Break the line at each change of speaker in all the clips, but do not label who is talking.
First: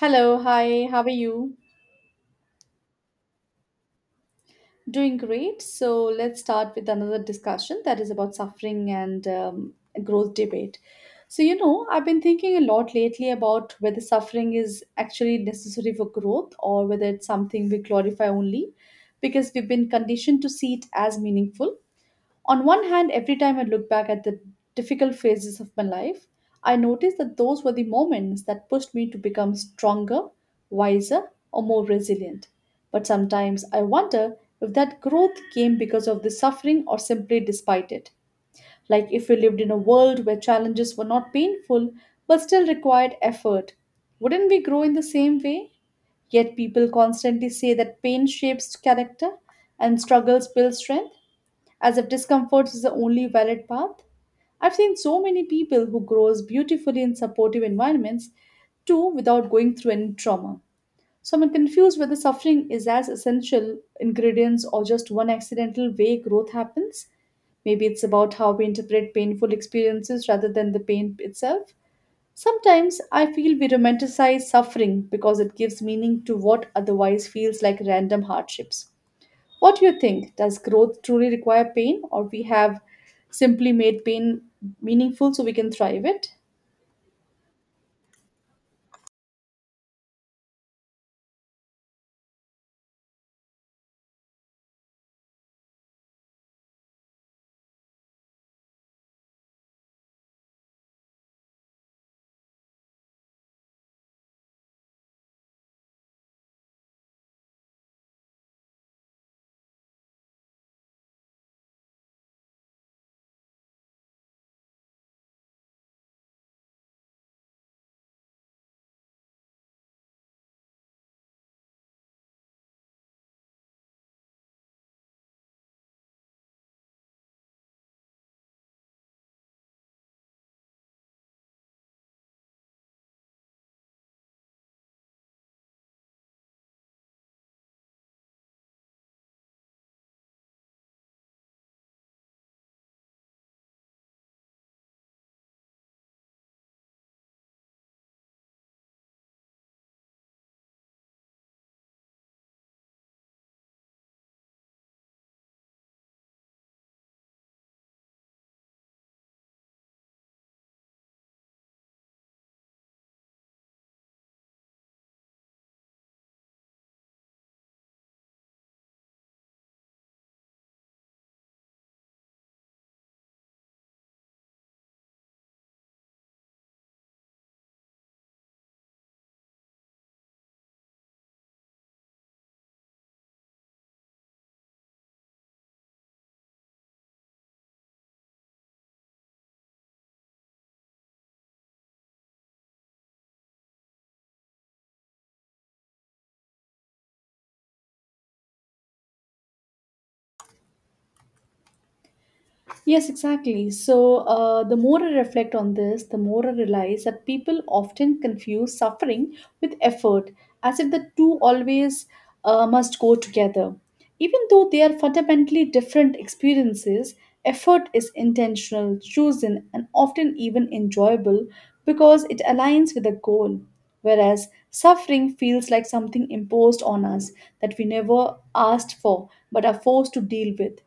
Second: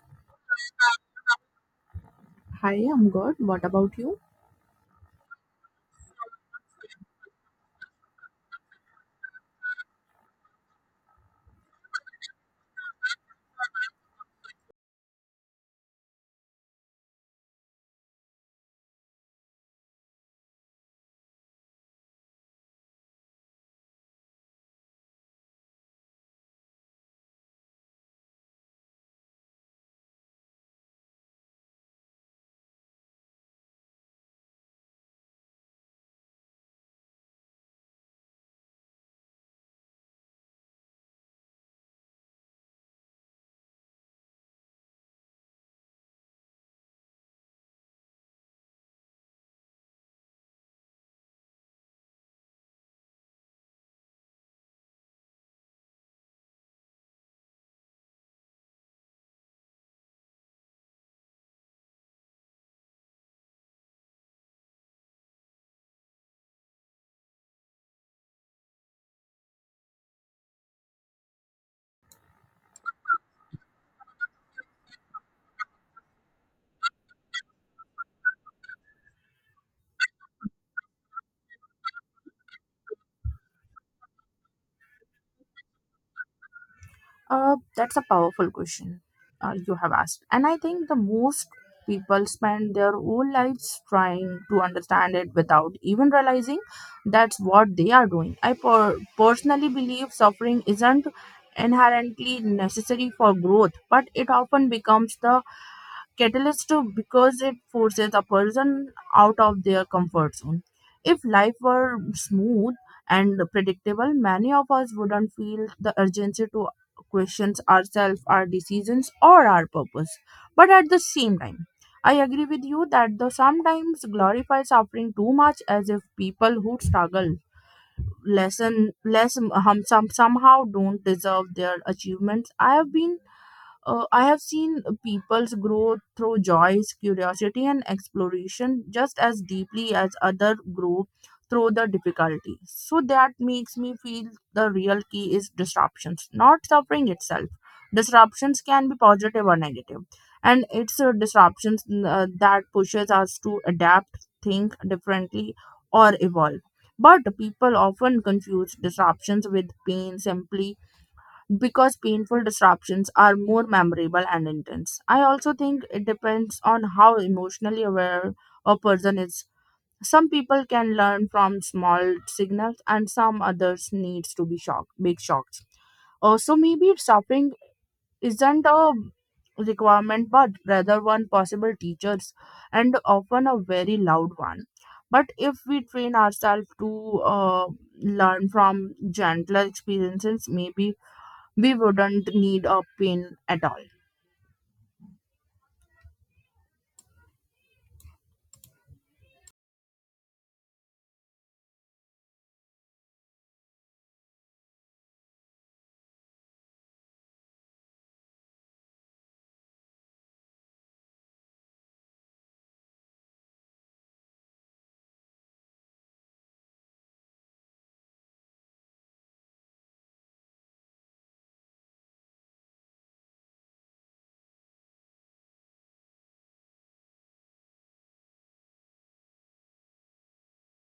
Hello, hi, how are you?
Hi, I'm good. What about you?
Doing great. So let's start with another discussion that is about suffering and growth debate. So, you know, I've been thinking a lot lately about whether suffering is actually necessary for growth or whether it's something we glorify only because we've been conditioned to see it as meaningful. On one hand, every time I look back at the difficult phases of my life, I notice that those were the moments that pushed me to become stronger, wiser, or more resilient. But sometimes I wonder if that growth came because of the suffering or simply despite it. Like if we lived in a world where challenges were not painful but still required effort, wouldn't we grow in the same way? Yet people constantly say that pain shapes character and struggles build strength as if discomfort is the only valid path. I've seen so many people who grows beautifully in supportive environments too without going through any trauma. So I'm confused whether suffering is as essential ingredients or just one accidental way growth happens. Maybe it's about how we interpret painful experiences rather than the pain itself. Sometimes I feel we romanticize suffering because it gives meaning to what otherwise feels like random hardships. What do you think? Does growth truly require pain, or we have simply made pain meaningful so we can thrive it?
That's a powerful question you have asked. And I think the most people spend their whole lives trying to understand it without even realizing that's what they are doing. I personally believe suffering isn't inherently necessary for growth, but it often becomes the catalyst too because it forces a person out of their comfort zone. If life were smooth and predictable, many of us wouldn't feel the urgency to question ourselves, our decisions, or our purpose. But at the same time, I agree with you that the sometimes glorify suffering too much as if people who struggle lesson less somehow don't deserve their achievements. I have been I have seen people's grow through joys, curiosity, and exploration just as deeply as other grow through the difficulty. So that makes me feel the real key is disruptions, not suffering itself. Disruptions can be positive or negative, and it's disruptions that pushes us to adapt, think differently, or evolve. But people often confuse disruptions with pain simply because painful disruptions are more memorable and intense. I also think it depends on how emotionally aware a person is. Some people can learn from small signals and some others needs to be shocked, big shocks. Also maybe suffering isn't a requirement but rather one possible teachers and often a very loud one. But if we train ourselves to learn from gentler experiences, maybe we wouldn't need a pin at all.
Yes, exactly. So, the more I reflect on this, the more I realize that people often confuse suffering with effort, as if the two always must go together. Even though they are fundamentally different experiences, effort is intentional, chosen, and often even enjoyable because it aligns with a goal. Whereas suffering feels like something imposed on us that we never asked for but are forced to deal with.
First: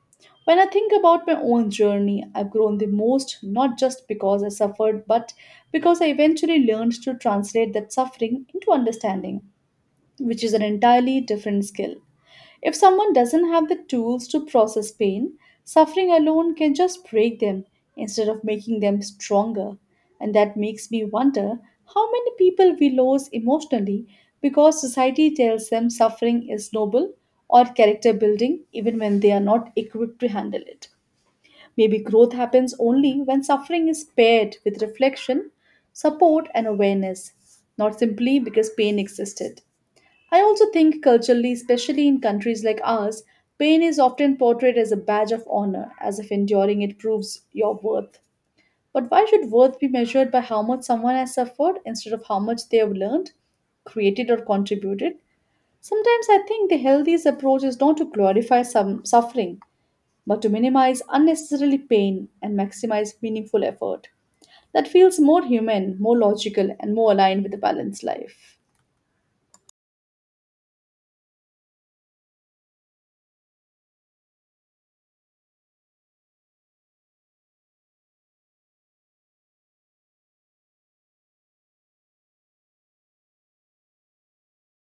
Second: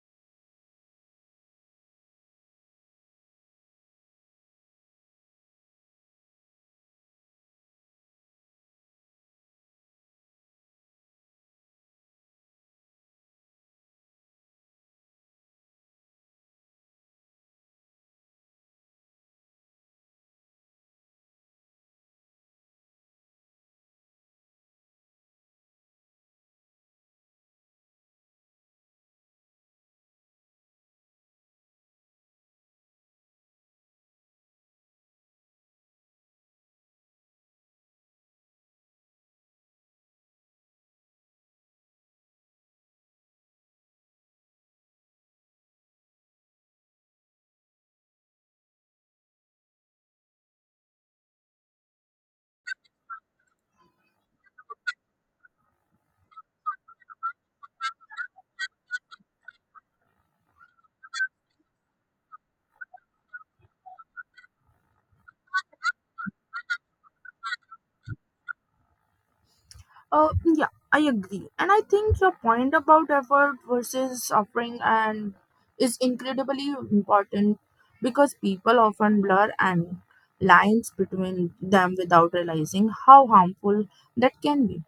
When I think about my own journey, I've grown the most not just because I suffered, but because I eventually learned to translate that suffering into understanding, which is an entirely different skill. If someone doesn't have the tools to process pain, suffering alone can just break them instead of making them stronger. And that makes me wonder how many people we lose emotionally because society tells them suffering is noble or character building even when they are not equipped to handle it. Maybe growth happens only when suffering is paired with reflection, support, and awareness, not simply because pain existed. I also think culturally, especially in countries like ours, pain is often portrayed as a badge of honor, as if enduring it proves your worth. But why should worth be measured by how much someone has suffered instead of how much they have learned, created, or contributed? Sometimes I think the healthiest approach is not to glorify some suffering, but to minimize unnecessarily pain and maximize meaningful effort. That feels more human, more logical, and more aligned with a balanced life.
Yeah, I agree. And I think your point about effort versus suffering and is incredibly important because people often blur and lines between them without realizing how harmful that can be.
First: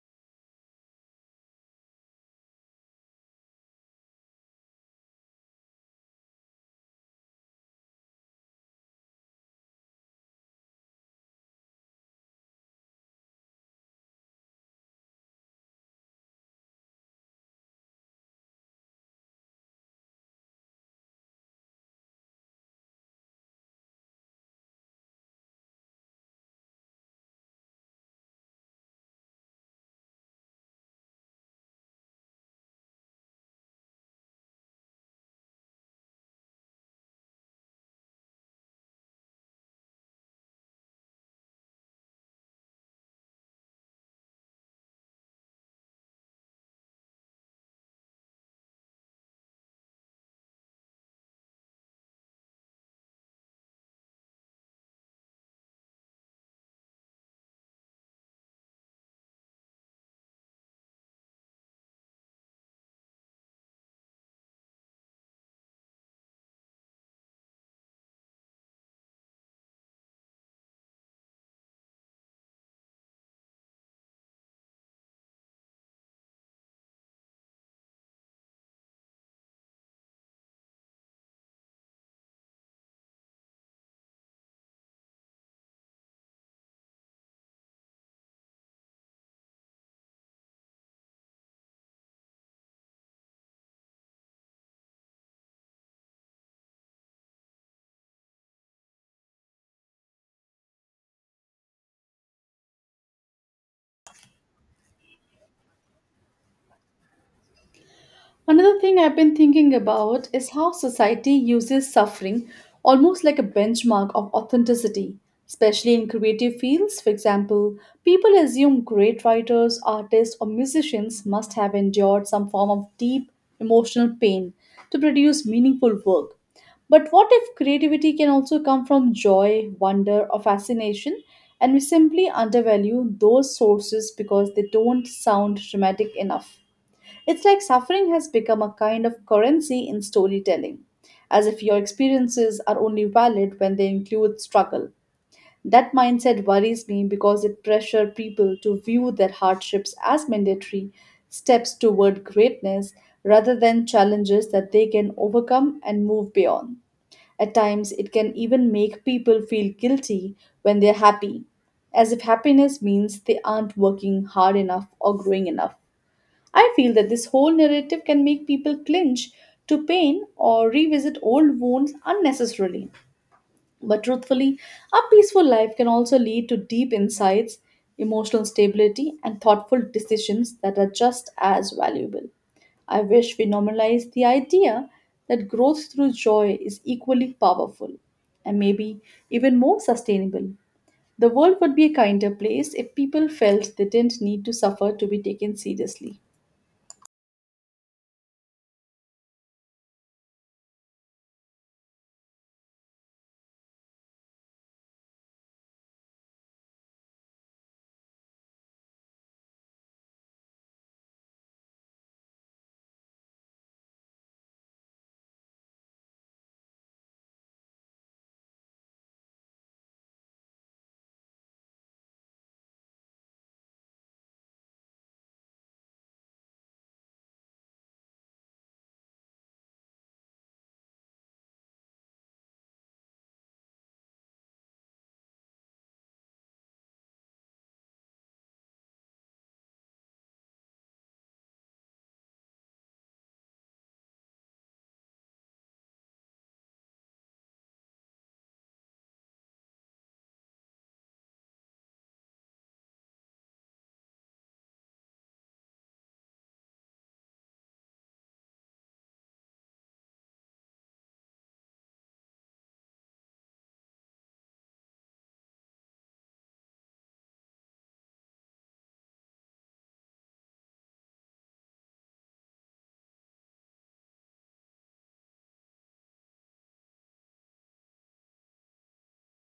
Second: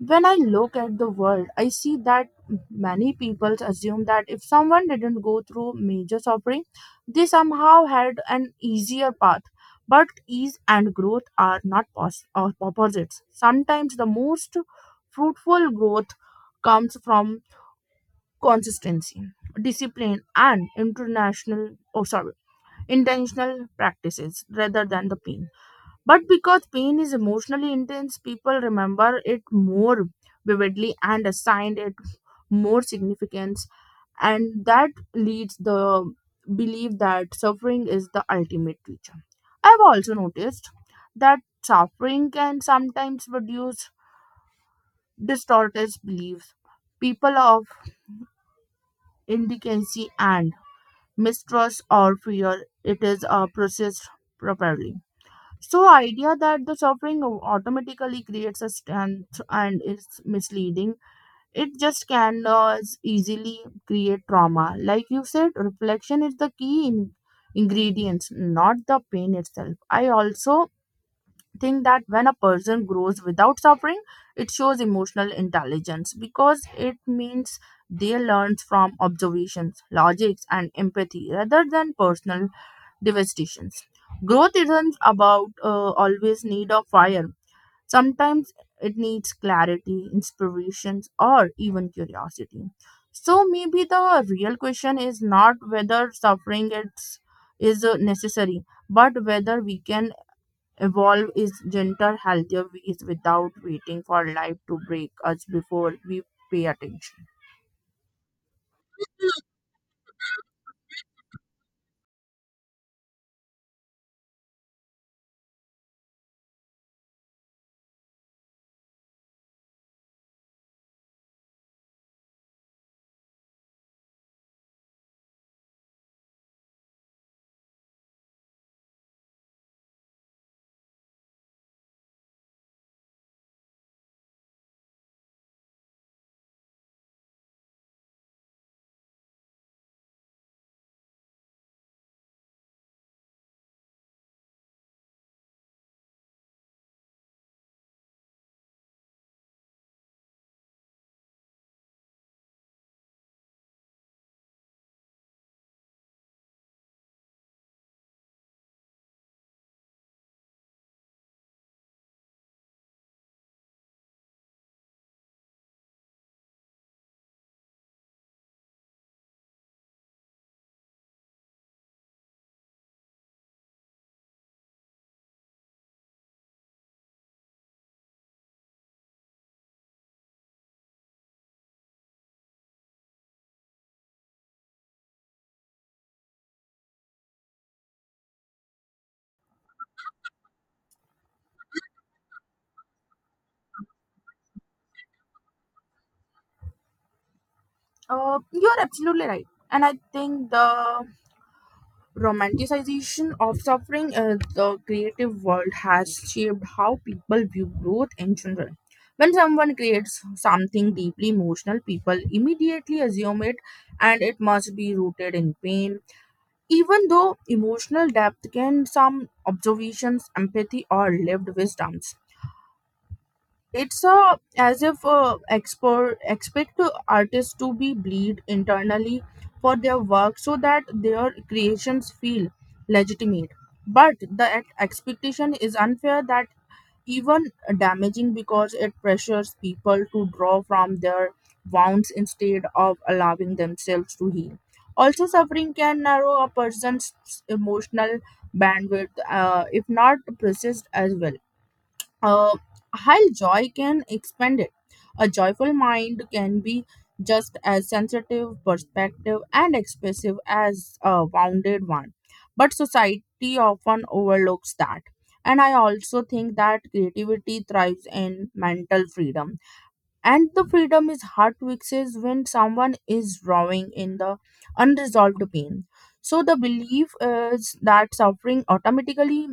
When I look at the world, I see that many people assume that if someone didn't go through major suffering, they somehow had an easier path. But ease and growth are not pos- or opposites. Sometimes the most fruitful growth comes from consistency, discipline, and international, oh sorry, intentional practices rather than the pain. But because pain is emotionally intense, people remember it more vividly and assign it more significance. And that leads the belief that suffering is the ultimate teacher. I've also noticed that suffering can sometimes produce distorted beliefs. People of indigency and mistrust or fear it is processed properly. So idea that the suffering automatically creates a strength and is misleading. It just can easily create trauma. Like you said, reflection is the key in ingredients, not the pain itself. I also think that when a person grows without suffering, it shows emotional intelligence because it means they learn from observations, logics, and empathy rather than personal devastations. Growth isn't about always need of fire. Sometimes it needs clarity, inspirations, or even curiosity. So maybe the real question is not whether suffering is necessary, but whether we can evolve is gentler, healthier ways without waiting for life to break us before we pay attention.
Another thing I've been thinking about is how society uses suffering almost like a benchmark of authenticity, especially in creative fields. For example, people assume great writers, artists, or musicians must have endured some form of deep emotional pain to produce meaningful work. But what if creativity can also come from joy, wonder, or fascination, and we simply undervalue those sources because they don't sound dramatic enough? It's like suffering has become a kind of currency in storytelling, as if your experiences are only valid when they include struggle. That mindset worries me because it pressures people to view their hardships as mandatory steps toward greatness rather than challenges that they can overcome and move beyond. At times, it can even make people feel guilty when they're happy, as if happiness means they aren't working hard enough or growing enough. I feel that this whole narrative can make people clinch to pain or revisit old wounds unnecessarily. But truthfully, a peaceful life can also lead to deep insights, emotional stability, and thoughtful decisions that are just as valuable. I wish we normalize the idea that growth through joy is equally powerful and maybe even more sustainable. The world would be a kinder place if people felt they didn't need to suffer to be taken seriously.
You're absolutely right, and I think the romanticization of suffering in the creative world has shaped how people view growth in general. When someone creates something deeply emotional, people immediately assume it must be rooted in pain. Even though emotional depth can some observations, empathy, or lived wisdoms. It's as if expor expect artists to be bleed internally for their work so that their creations feel legitimate. But the expectation is unfair that even damaging because it pressures people to draw from their wounds instead of allowing themselves to heal. Also, suffering can narrow a person's emotional bandwidth if not processed as well uh, while joy can expand it, a joyful mind can be just as sensitive, perspective, and expressive as a wounded one. But society often overlooks that. And I also think that creativity thrives in mental freedom. And the freedom is hard to access when someone is drawing in the unresolved pain. So the belief is that suffering automatically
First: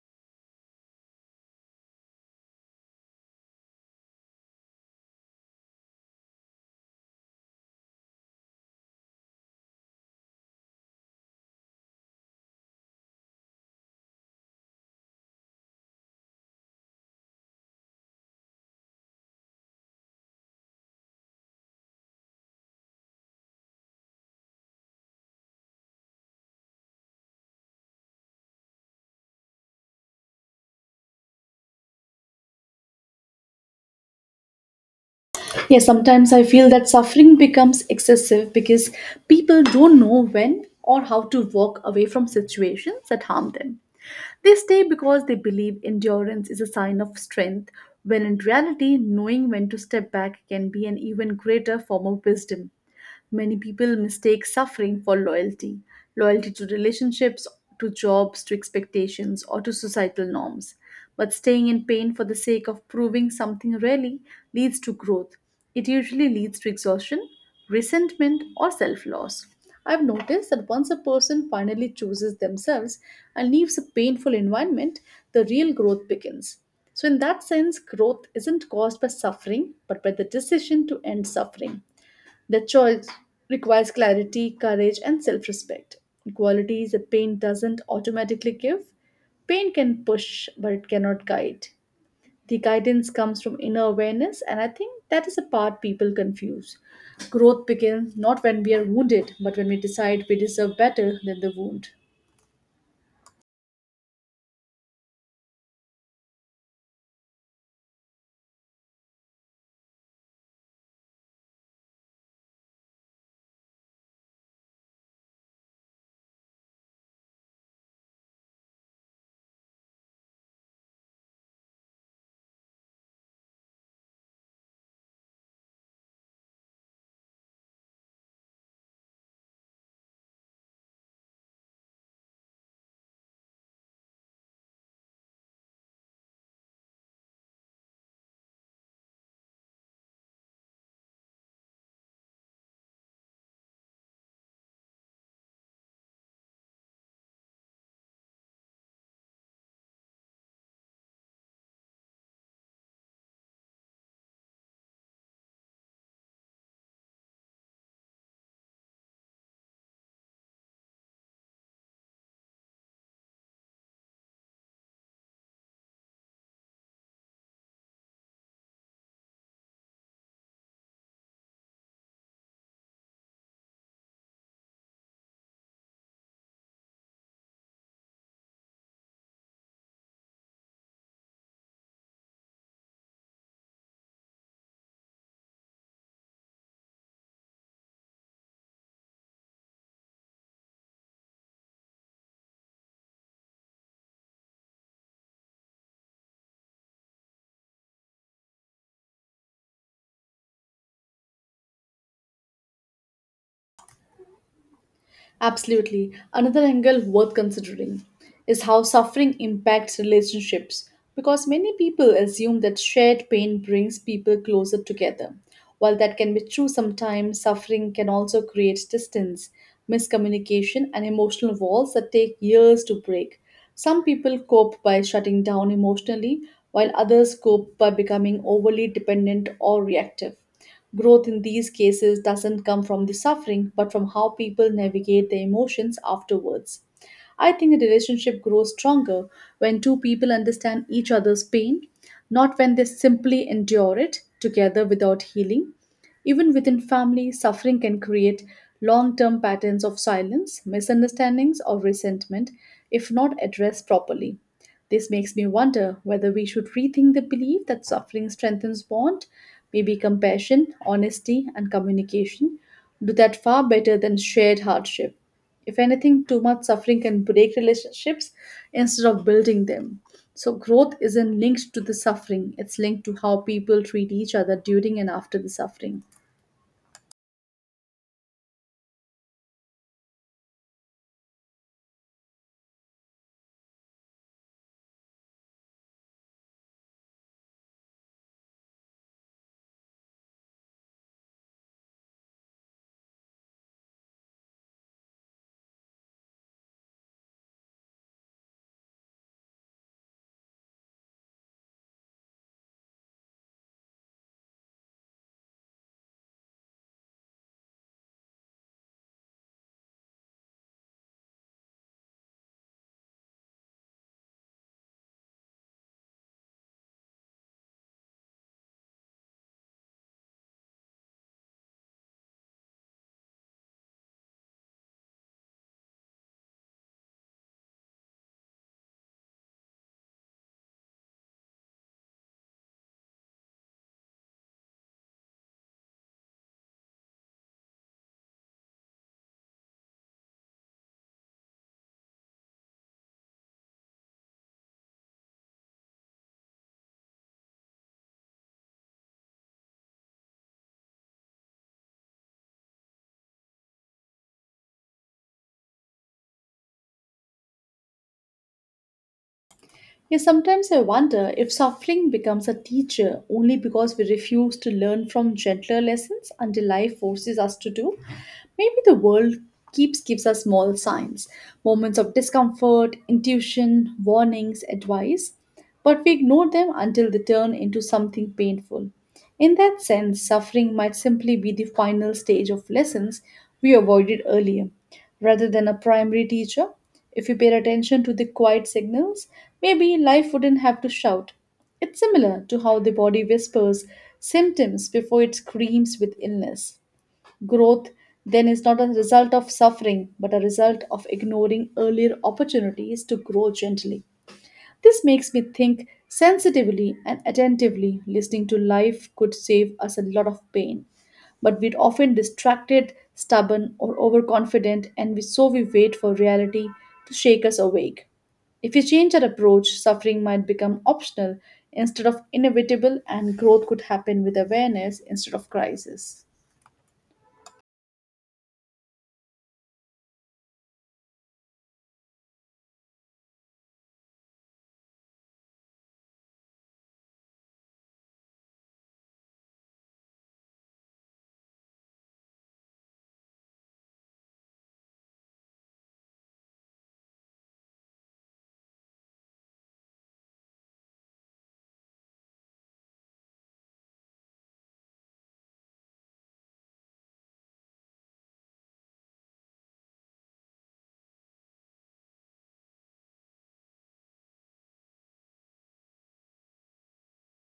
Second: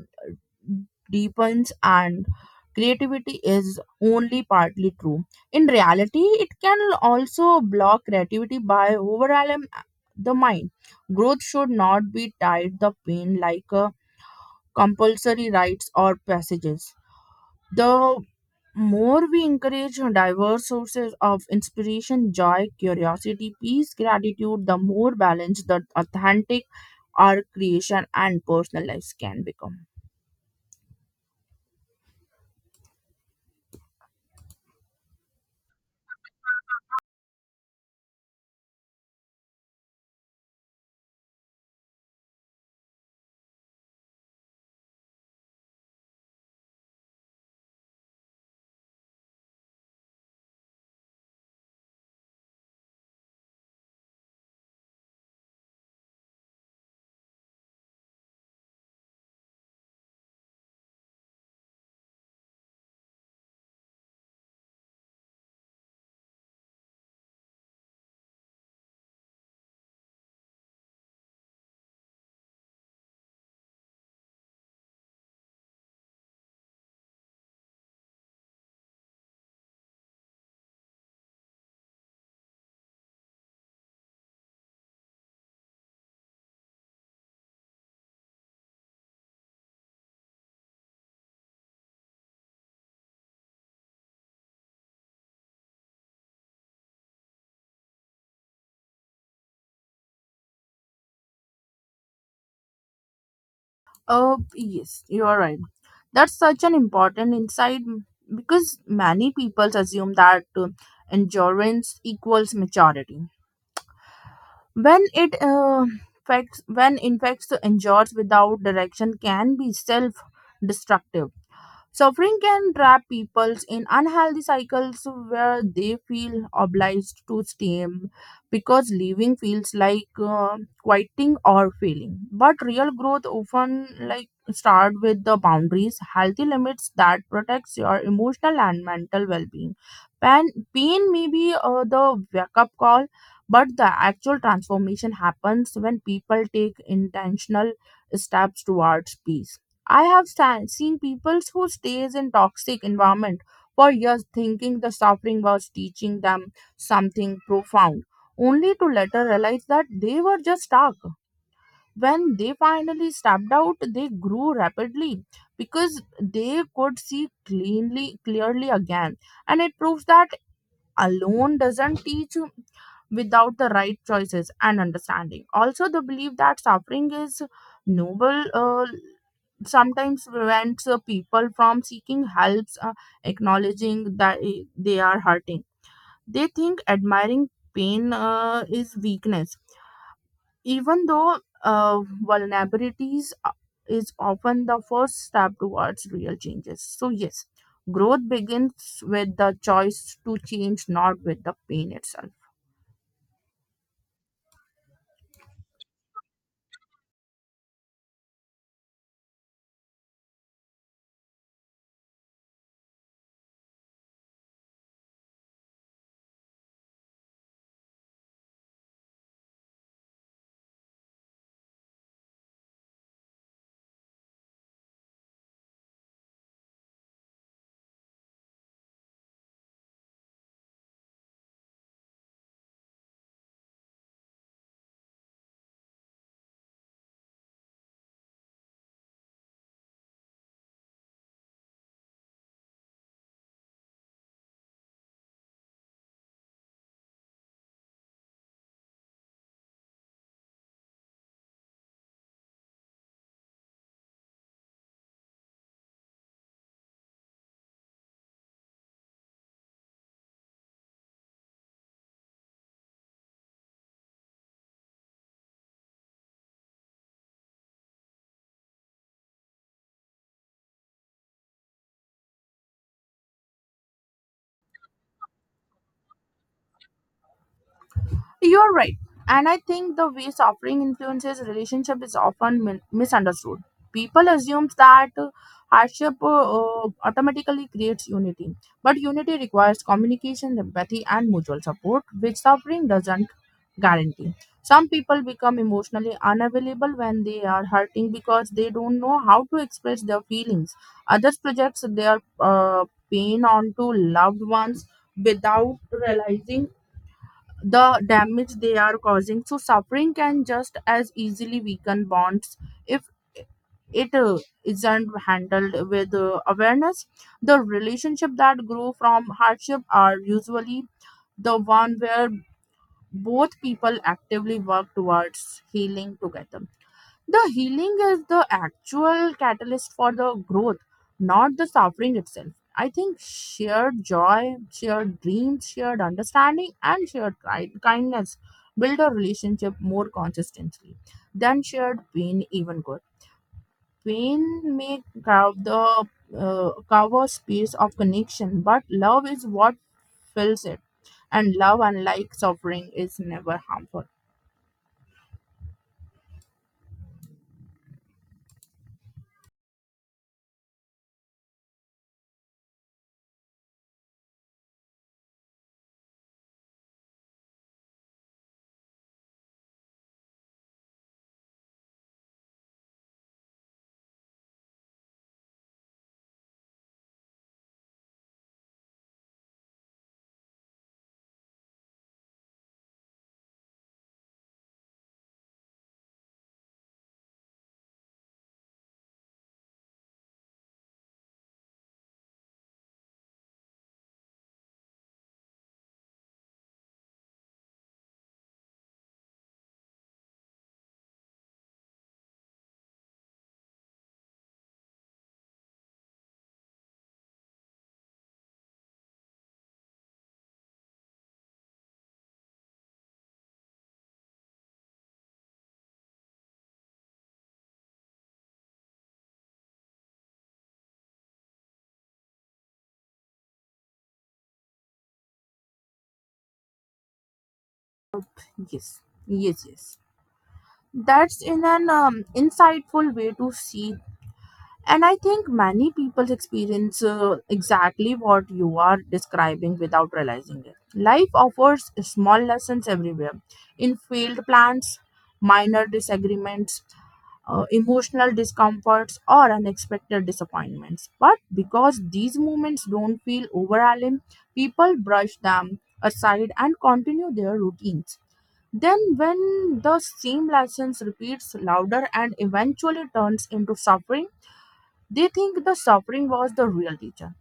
deepens and creativity is only partly true. In reality, it can also block creativity by overwhelming the mind. Growth should not be tied the pain like compulsory rites or passages. The more we encourage diverse sources of inspiration, joy, curiosity, peace, gratitude, the more balanced the authentic our creation and personal lives can become.
Yeah, sometimes I feel that suffering becomes excessive because people don't know when or how to walk away from situations that harm them. They stay because they believe endurance is a sign of strength, when in reality, knowing when to step back can be an even greater form of wisdom. Many people mistake suffering for loyalty loyalty to relationships, to jobs, to expectations, or to societal norms. But staying in pain for the sake of proving something really leads to growth. It usually leads to exhaustion, resentment, or self loss. I've noticed that once a person finally chooses themselves and leaves a painful environment, the real growth begins. So, in that sense, growth isn't caused by suffering, but by the decision to end suffering. The choice requires clarity, courage, and self respect. Qualities that pain doesn't automatically give. Pain can push, but it cannot guide. The guidance comes from inner awareness, and I think that is the part people confuse. Growth begins not when we are wounded, but when we decide we deserve better than the wound.
Oh, yes, you are right. That's such an important insight because many people assume that endurance equals maturity. When it uh, when in fact, the endurance without direction can be self-destructive. Suffering can trap people in unhealthy cycles where they feel obliged to stay because living feels like quitting or failing. But real growth often like start with the boundaries, healthy limits that protects your emotional and mental well-being. Pain, pain may be the wake-up call, but the actual transformation happens when people take intentional steps towards peace. I have seen people who stays in toxic environment for years thinking the suffering was teaching them something profound, only to later realize that they were just stuck. When they finally stepped out, they grew rapidly because they could clearly again, and it proves that alone doesn't teach without the right choices and understanding. Also, the belief that suffering is noble sometimes prevents people from seeking helps, acknowledging that they are hurting. They think admiring pain is weakness, even though uh, vulnerabilities a- is often the first step towards real changes. So, yes, growth begins with the choice to change, not with the pain itself.
Absolutely. Another angle worth considering is how suffering impacts relationships because many people assume that shared pain brings people closer together. While that can be true sometimes, suffering can also create distance, miscommunication, and emotional walls that take years to break. Some people cope by shutting down emotionally, while others cope by becoming overly dependent or reactive. Growth in these cases doesn't come from the suffering, but from how people navigate their emotions afterwards. I think a relationship grows stronger when two people understand each other's pain, not when they simply endure it together without healing. Even within family, suffering can create long term patterns of silence, misunderstandings, or resentment if not addressed properly. This makes me wonder whether we should rethink the belief that suffering strengthens bond. Maybe compassion, honesty, and communication do that far better than shared hardship. If anything, too much suffering can break relationships instead of building them. So, growth isn't linked to the suffering, it's linked to how people treat each other during and after the suffering.
You're right. And I think the way suffering influences relationship is often misunderstood. People assume that hardship automatically creates unity. But unity requires communication, empathy, and mutual support, which suffering doesn't guarantee. Some people become emotionally unavailable when they are hurting because they don't know how to express their feelings. Others project their pain onto loved ones without realizing the damage they are causing. So suffering can just as easily weaken bonds if it isn't handled with awareness. The relationship that grow from hardship are usually the one where both people actively work towards healing together. The healing is the actual catalyst for the growth, not the suffering itself. I think shared joy, shared dreams, shared understanding, and shared kindness build a relationship more consistently than shared pain even could. Pain may cover the cover space of connection, but love is what fills it, and love, unlike suffering, is never harmful.
Yeah, sometimes I wonder if suffering becomes a teacher only because we refuse to learn from gentler lessons until life forces us to do. Maybe the world keeps gives us small signs, moments of discomfort, intuition, warnings, advice, but we ignore them until they turn into something painful. In that sense, suffering might simply be the final stage of lessons we avoided earlier rather than a primary teacher. If we paid attention to the quiet signals, maybe life wouldn't have to shout. It's similar to how the body whispers symptoms before it screams with illness. Growth then is not a result of suffering, but a result of ignoring earlier opportunities to grow gently. This makes me think sensitively and attentively listening to life could save us a lot of pain. But we're often distracted, stubborn, or overconfident, so we wait for reality to shake us awake. If we change our approach, suffering might become optional instead of inevitable, and growth could happen with awareness instead of crisis.
Yes yes yes That's in an insightful way to see. And I think many people experience exactly what you are describing without realizing it. Life offers small lessons everywhere in failed plans, minor disagreements, emotional discomforts, or unexpected disappointments. But because these moments don't feel overwhelming, people brush them aside and continue their routines. Then, when the same license repeats louder and eventually turns into suffering, they think the suffering was the real teacher.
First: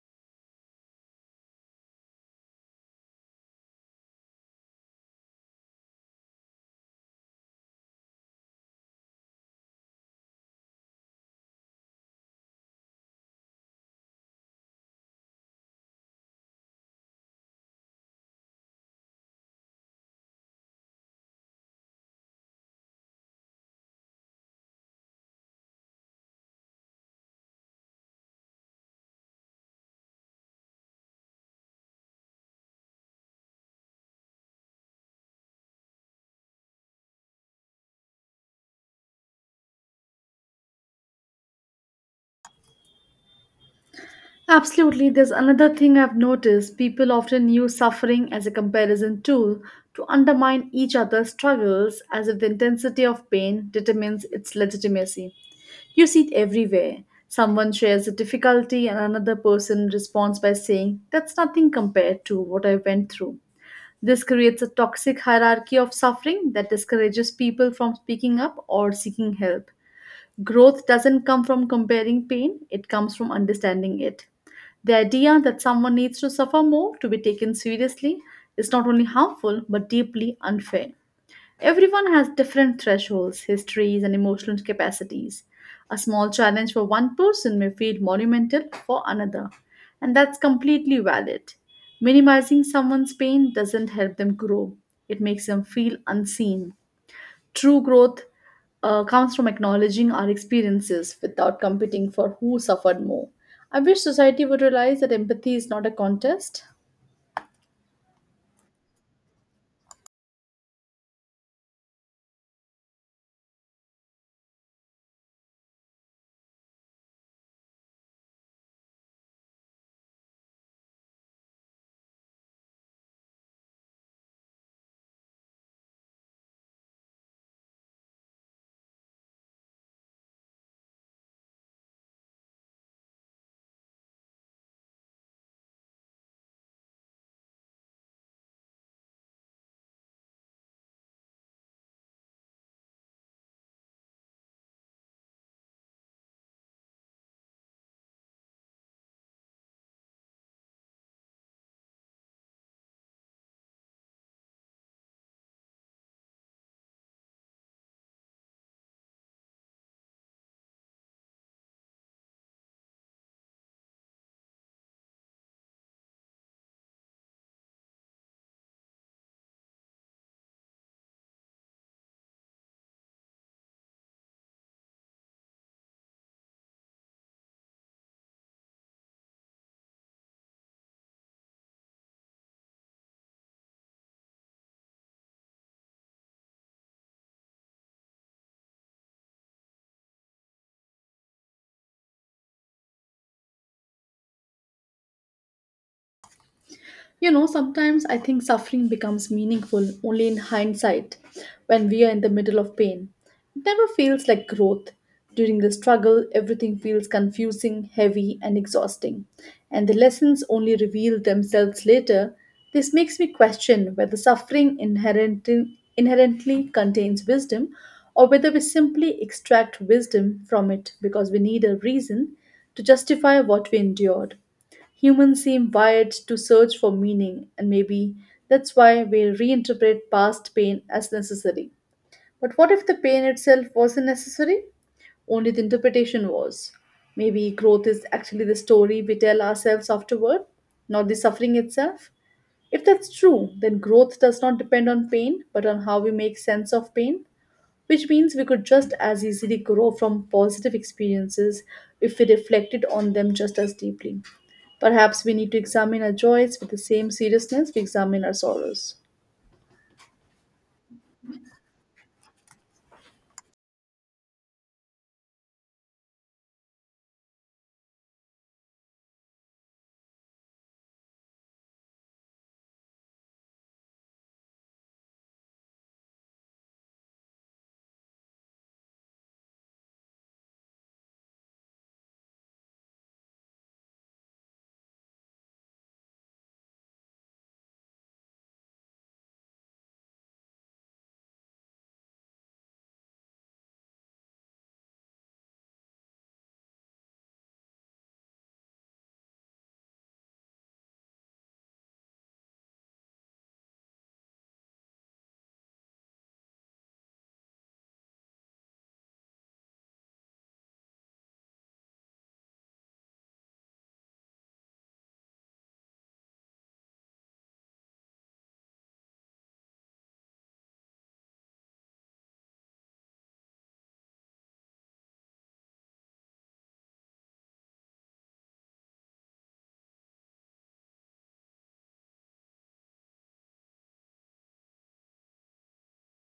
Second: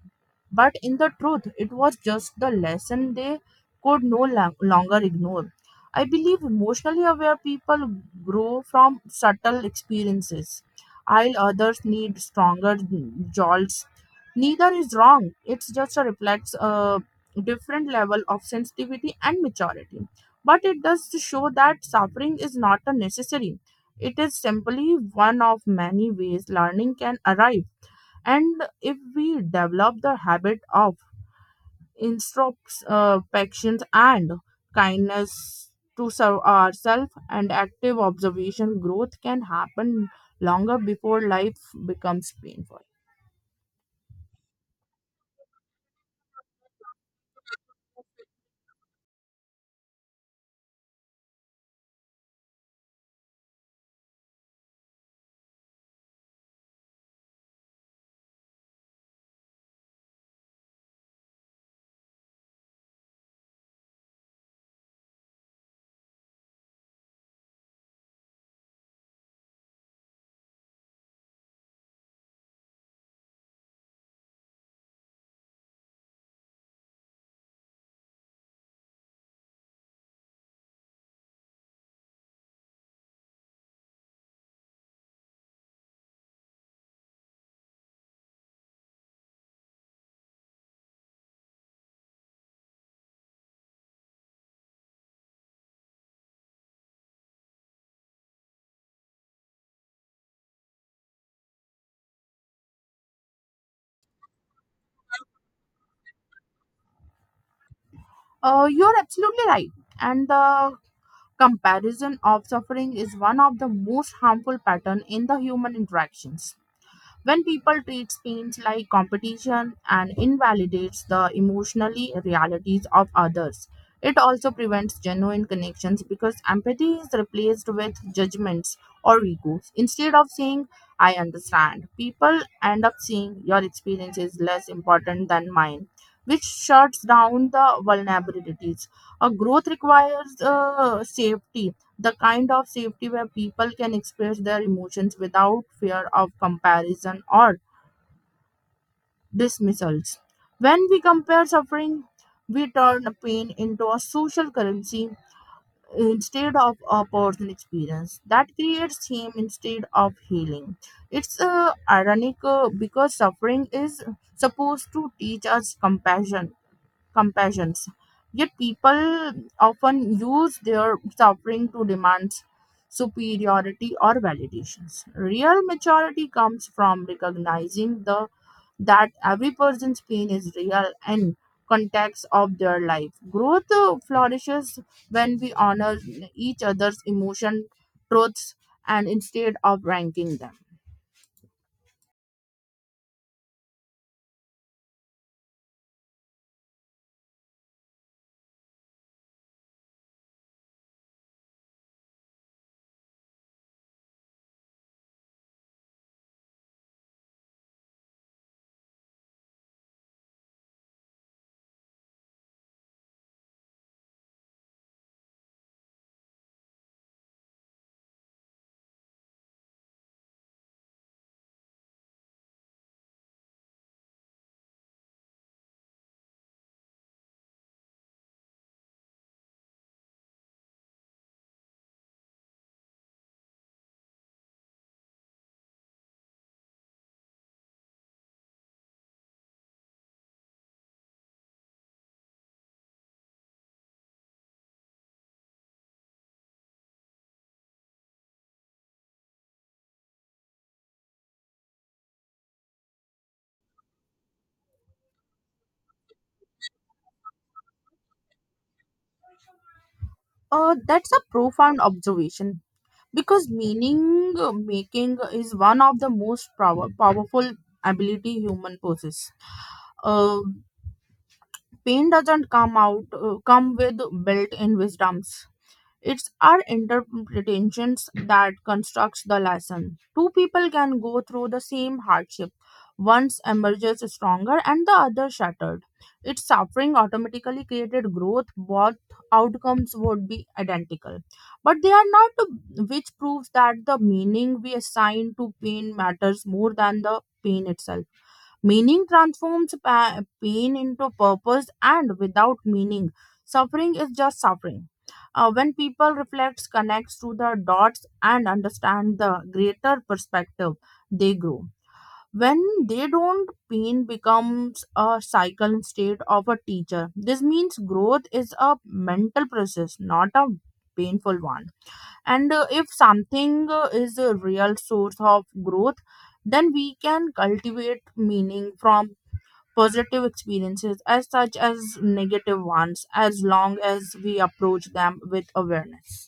But in the truth, it was just the lesson they could no lo- longer ignore. I believe emotionally aware people grow from subtle experiences, while others need stronger jolts. Neither is wrong, it just reflects a different level of sensitivity and maturity. But it does show that suffering is not a necessary, it is simply one of many ways learning can arrive. And if we develop the habit of introspection and kindness to serve ourselves and active observation, growth can happen longer before life becomes painful.
Absolutely, there's another thing I've noticed. People often use suffering as a comparison tool to undermine each other's struggles as if the intensity of pain determines its legitimacy. You see it everywhere. Someone shares a difficulty, and another person responds by saying, "That's nothing compared to what I went through." This creates a toxic hierarchy of suffering that discourages people from speaking up or seeking help. Growth doesn't come from comparing pain, it comes from understanding it. The idea that someone needs to suffer more to be taken seriously is not only harmful but deeply unfair. Everyone has different thresholds, histories, and emotional capacities. A small challenge for one person may feel monumental for another, and that's completely valid. Minimizing someone's pain doesn't help them grow, it makes them feel unseen. True growth comes from acknowledging our experiences without competing for who suffered more. I wish society would realize that empathy is not a contest.
You're absolutely right. And the comparison of suffering is one of the most harmful pattern in the human interactions. When people treat pains like competition and invalidates the emotionally realities of others, it also prevents genuine connections because empathy is replaced with judgments or egos. Instead of saying, "I understand," people end up saying, "Your experience is less important than mine," which shuts down the vulnerabilities. A growth requires safety, the kind of safety where people can express their emotions without fear of comparison or dismissals. When we compare suffering, we turn pain into a social currency instead of a personal experience that creates shame instead of healing. It's ironic because suffering is supposed to teach us compassions. Yet people often use their suffering to demand superiority or validations. Real maturity comes from recognizing the that every person's pain is real and context of their life. Growth flourishes when we honor each other's emotion, truths, and instead of ranking them.
You know, sometimes I think suffering becomes meaningful only in hindsight when we are in the middle of pain. It never feels like growth. During the struggle, everything feels confusing, heavy, and exhausting. And the lessons only reveal themselves later. This makes me question whether inherently contains wisdom or whether we simply extract wisdom from it because we need a reason to justify what we endured. Humans seem wired to search for meaning, and maybe that's why we reinterpret past pain as necessary. But what if the pain itself wasn't necessary? Only the interpretation was. Maybe growth is actually the story we tell ourselves afterward, not the suffering itself. If that's true, then growth does not depend on pain, but on how we make sense of pain, which means we could just as easily grow from positive experiences if we reflected on them just as deeply. Perhaps we need to examine our joys with the same seriousness we examine our sorrows.
That's a profound observation because meaning making is one of the most powerful ability human possesses. Uh, pain doesn't come with built-in wisdoms. It's our interpretations that constructs the lesson. Two people can go through the same hardship. One emerges stronger and the other shattered. Its suffering automatically created growth. Both outcomes would be identical. But they are not, which proves that the meaning we assign to pain matters more than the pain itself. Meaning transforms pain into purpose, and without meaning, suffering is just suffering. When people reflect, connects to the dots, and understand the greater perspective, they grow. When they don't, pain becomes a cycle instead of a teacher. This means growth is a mental process, not a painful one. And if something is a real source of growth, then we can cultivate meaning from positive experiences as such as negative ones as long as we approach them with awareness.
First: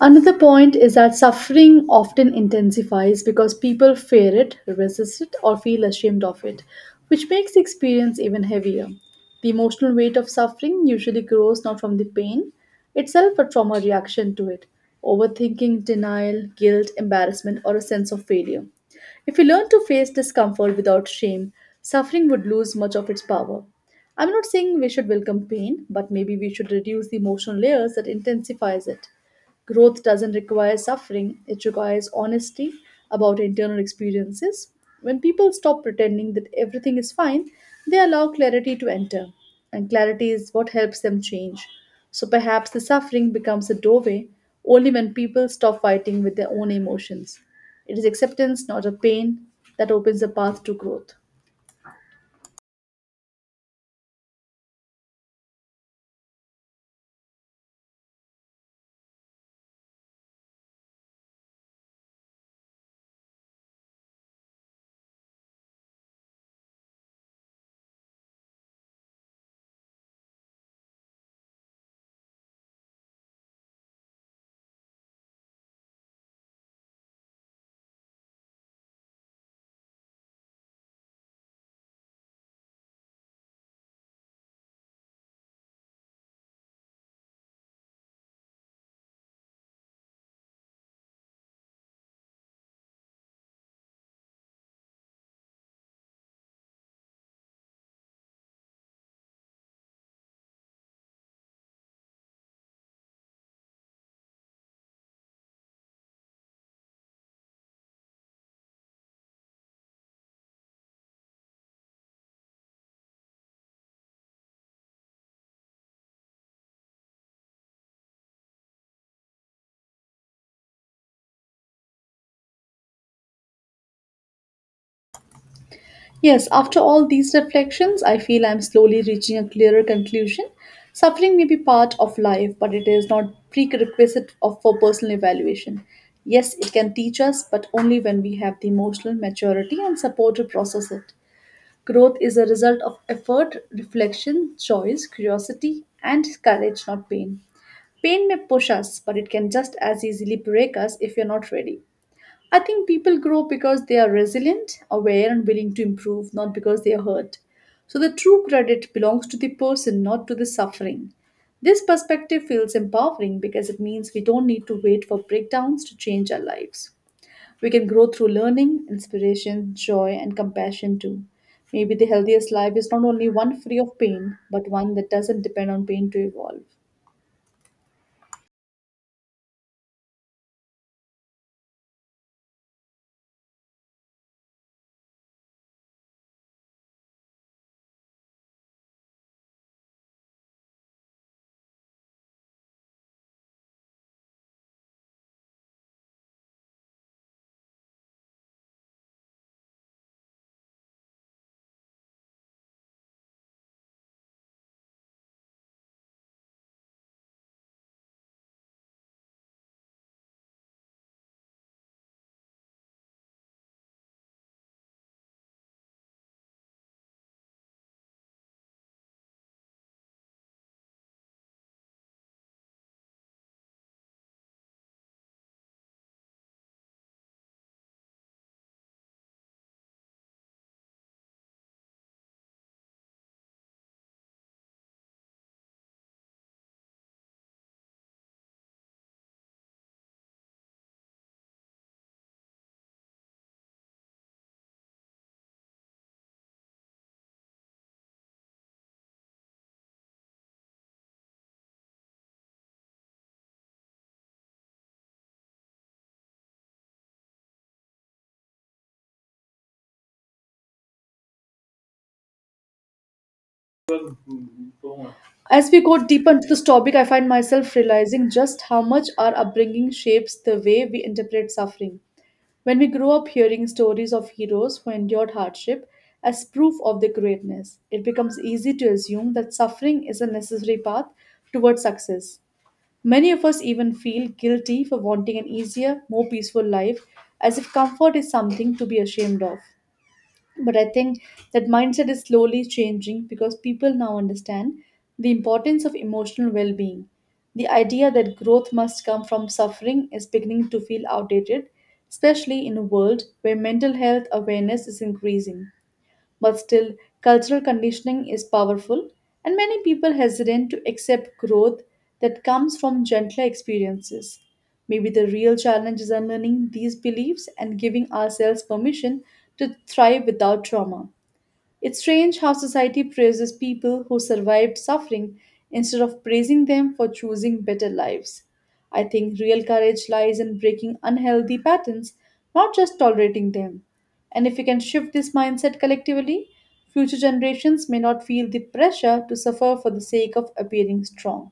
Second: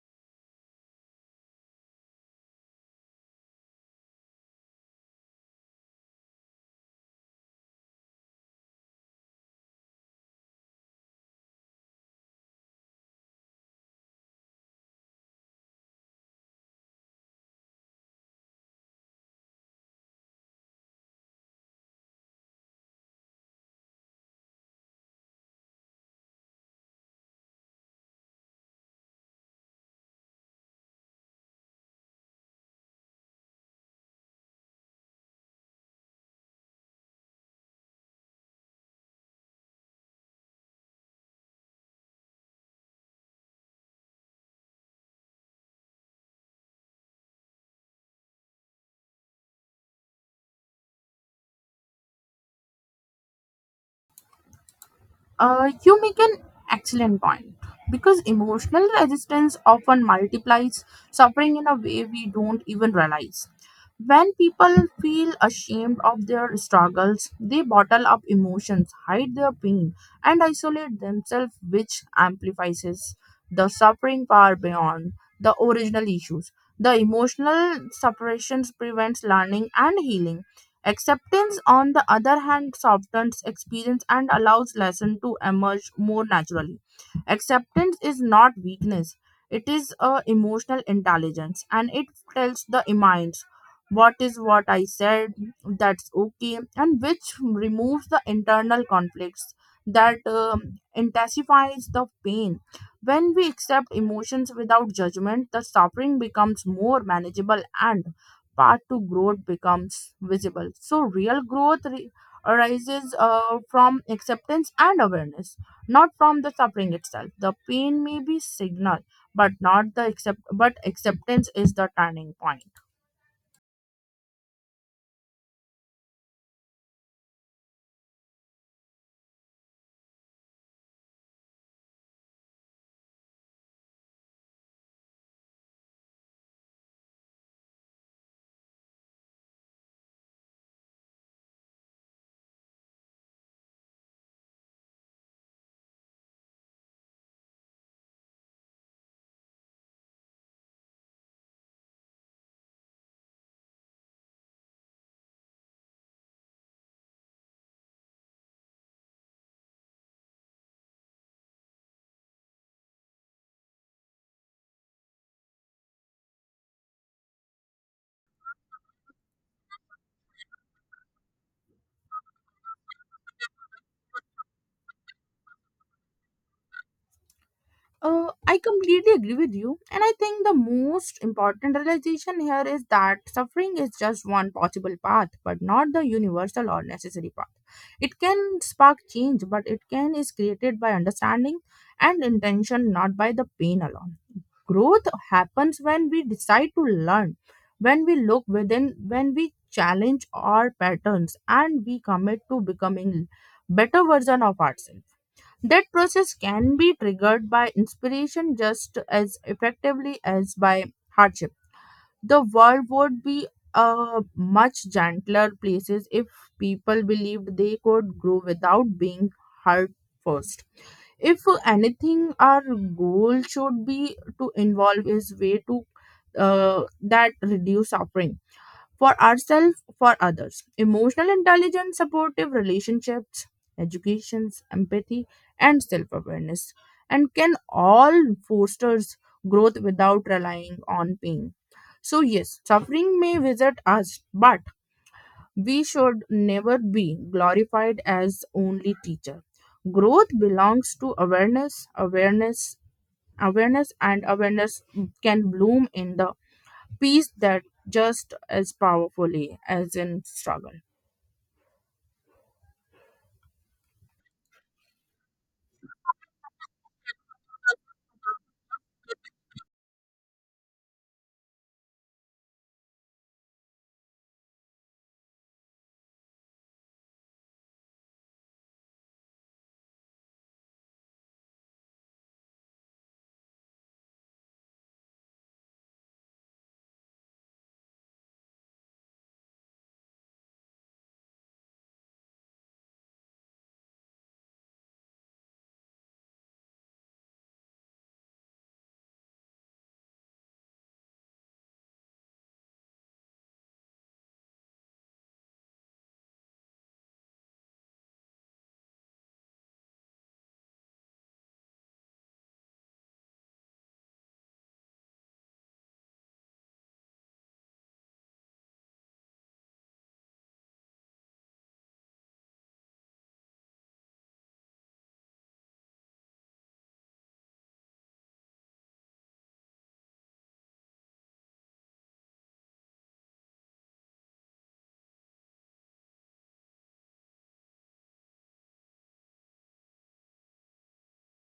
Another point is that suffering often intensifies because people fear it, resist it, or feel ashamed of it, which makes the experience even heavier. The emotional weight of suffering usually grows not from the pain itself but from a reaction to it: overthinking, denial, guilt, embarrassment, or a sense of failure. If we learn to face discomfort without shame, suffering would lose much of its power. I'm not saying we should welcome pain, but maybe we should reduce the emotional layers that intensifies it. Growth doesn't require suffering, it requires honesty about internal experiences. When people stop pretending that everything is fine, they allow clarity to enter, and clarity is what helps them change. So perhaps the suffering becomes a doorway only when people stop fighting with their own emotions. It is acceptance, not a pain, that opens the path to growth.
You make an excellent point because emotional resistance often multiplies suffering in a way we don't even realize. When people feel ashamed of their struggles, they bottle up emotions, hide their pain, and isolate themselves, which amplifies the suffering far beyond the original issues. The emotional separations prevents learning and healing. Acceptance, on the other hand, softens experience and allows lesson to emerge more naturally. Acceptance is not weakness; it is a emotional intelligence, and it tells the mind what is what I said, that's okay, and which removes the internal conflicts that intensifies the pain. When we accept emotions without judgment, the suffering becomes more manageable and path to growth becomes visible. So, real arises from acceptance and awareness, not from the suffering itself. The pain may be signal, but not the accept. But acceptance is the turning point.
Yes, after all these reflections, I feel I'm slowly reaching a clearer conclusion. Suffering may be part of life, but it is not prerequisite of, for personal evaluation. Yes, it can teach us, but only when we have the emotional maturity and support to process it. Growth is a result of effort, reflection, choice, curiosity, and courage, not pain. Pain may push us, but it can just as easily break us if you're not ready. I think people grow because they are resilient, aware, and willing to improve, not because they are hurt. So the true credit belongs to the person, not to the suffering. This perspective feels empowering because it means we don't need to wait for breakdowns to change our lives. We can grow through learning, inspiration, joy, and compassion too. Maybe the healthiest life is not only one free of pain, but one that doesn't depend on pain to evolve.
I completely agree with you. And I think the most important realization here is that suffering is just one possible path, but not the universal or necessary path. It can spark change, but it can is created by understanding and intention, not by the pain alone. Growth happens when we decide to learn, when we look within, when we challenge our patterns, and we commit to becoming better version of ourselves. That process can be triggered by inspiration just as effectively as by hardship. The world would be a much gentler places if people believed they could grow without being hurt first. If anything, our goal should be to involve is way to that reduce suffering for ourselves, for others. Emotional intelligence, supportive relationships, educations, empathy, and self awareness, and can all foster growth without relying on pain. So, yes, suffering may visit us, but we should never be glorified as only teacher. Growth belongs to awareness, can bloom in the peace that just as powerfully as in struggle.
As we go deeper into this topic, I find myself realizing just how much our upbringing shapes the way we interpret suffering. When we grow up hearing stories of heroes who endured hardship as proof of their greatness, it becomes easy to assume that suffering is a necessary path towards success. Many of us even feel guilty for wanting an easier, more peaceful life, as if comfort is something to be ashamed of. But I think that mindset is slowly changing because people now understand the importance of emotional well being. The idea that growth must come from suffering is beginning to feel outdated, especially in a world where mental health awareness is increasing. But still, cultural conditioning is powerful, and many people hesitant to accept growth that comes from gentler experiences. Maybe the real challenge is unlearning these beliefs and giving ourselves permission to thrive without trauma. It's strange how society praises people who survived suffering instead of praising them for choosing better lives. I think real courage lies in breaking unhealthy patterns, not just tolerating them. And if we can shift this mindset collectively, future generations may not feel the pressure to suffer for the sake of appearing strong.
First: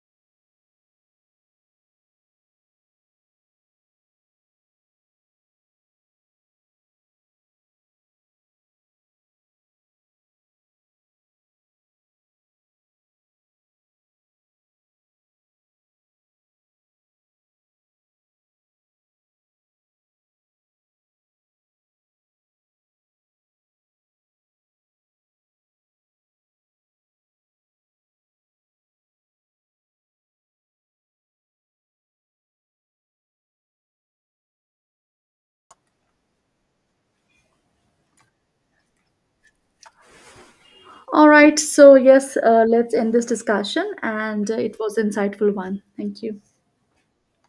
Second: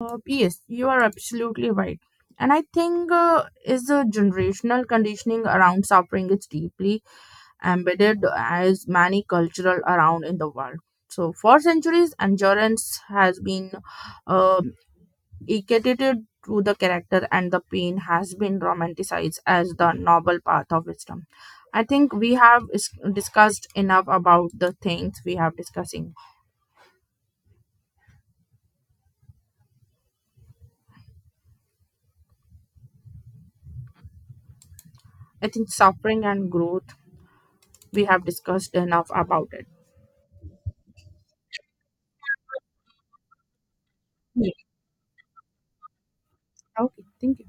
Yes, you are absolutely right. And I think is the generational conditioning around suffering is deeply embedded as many cultural around in the world. So for centuries, endurance has been uh, equated to the character, and the pain has been romanticized as the noble path of wisdom. I think we have discussed enough about the things we have discussing. I think suffering and growth, we have discussed enough about it.
All right, so yes, let's end this discussion, and
Yeah.
it was insightful one. Thank you.
Okay, thank you.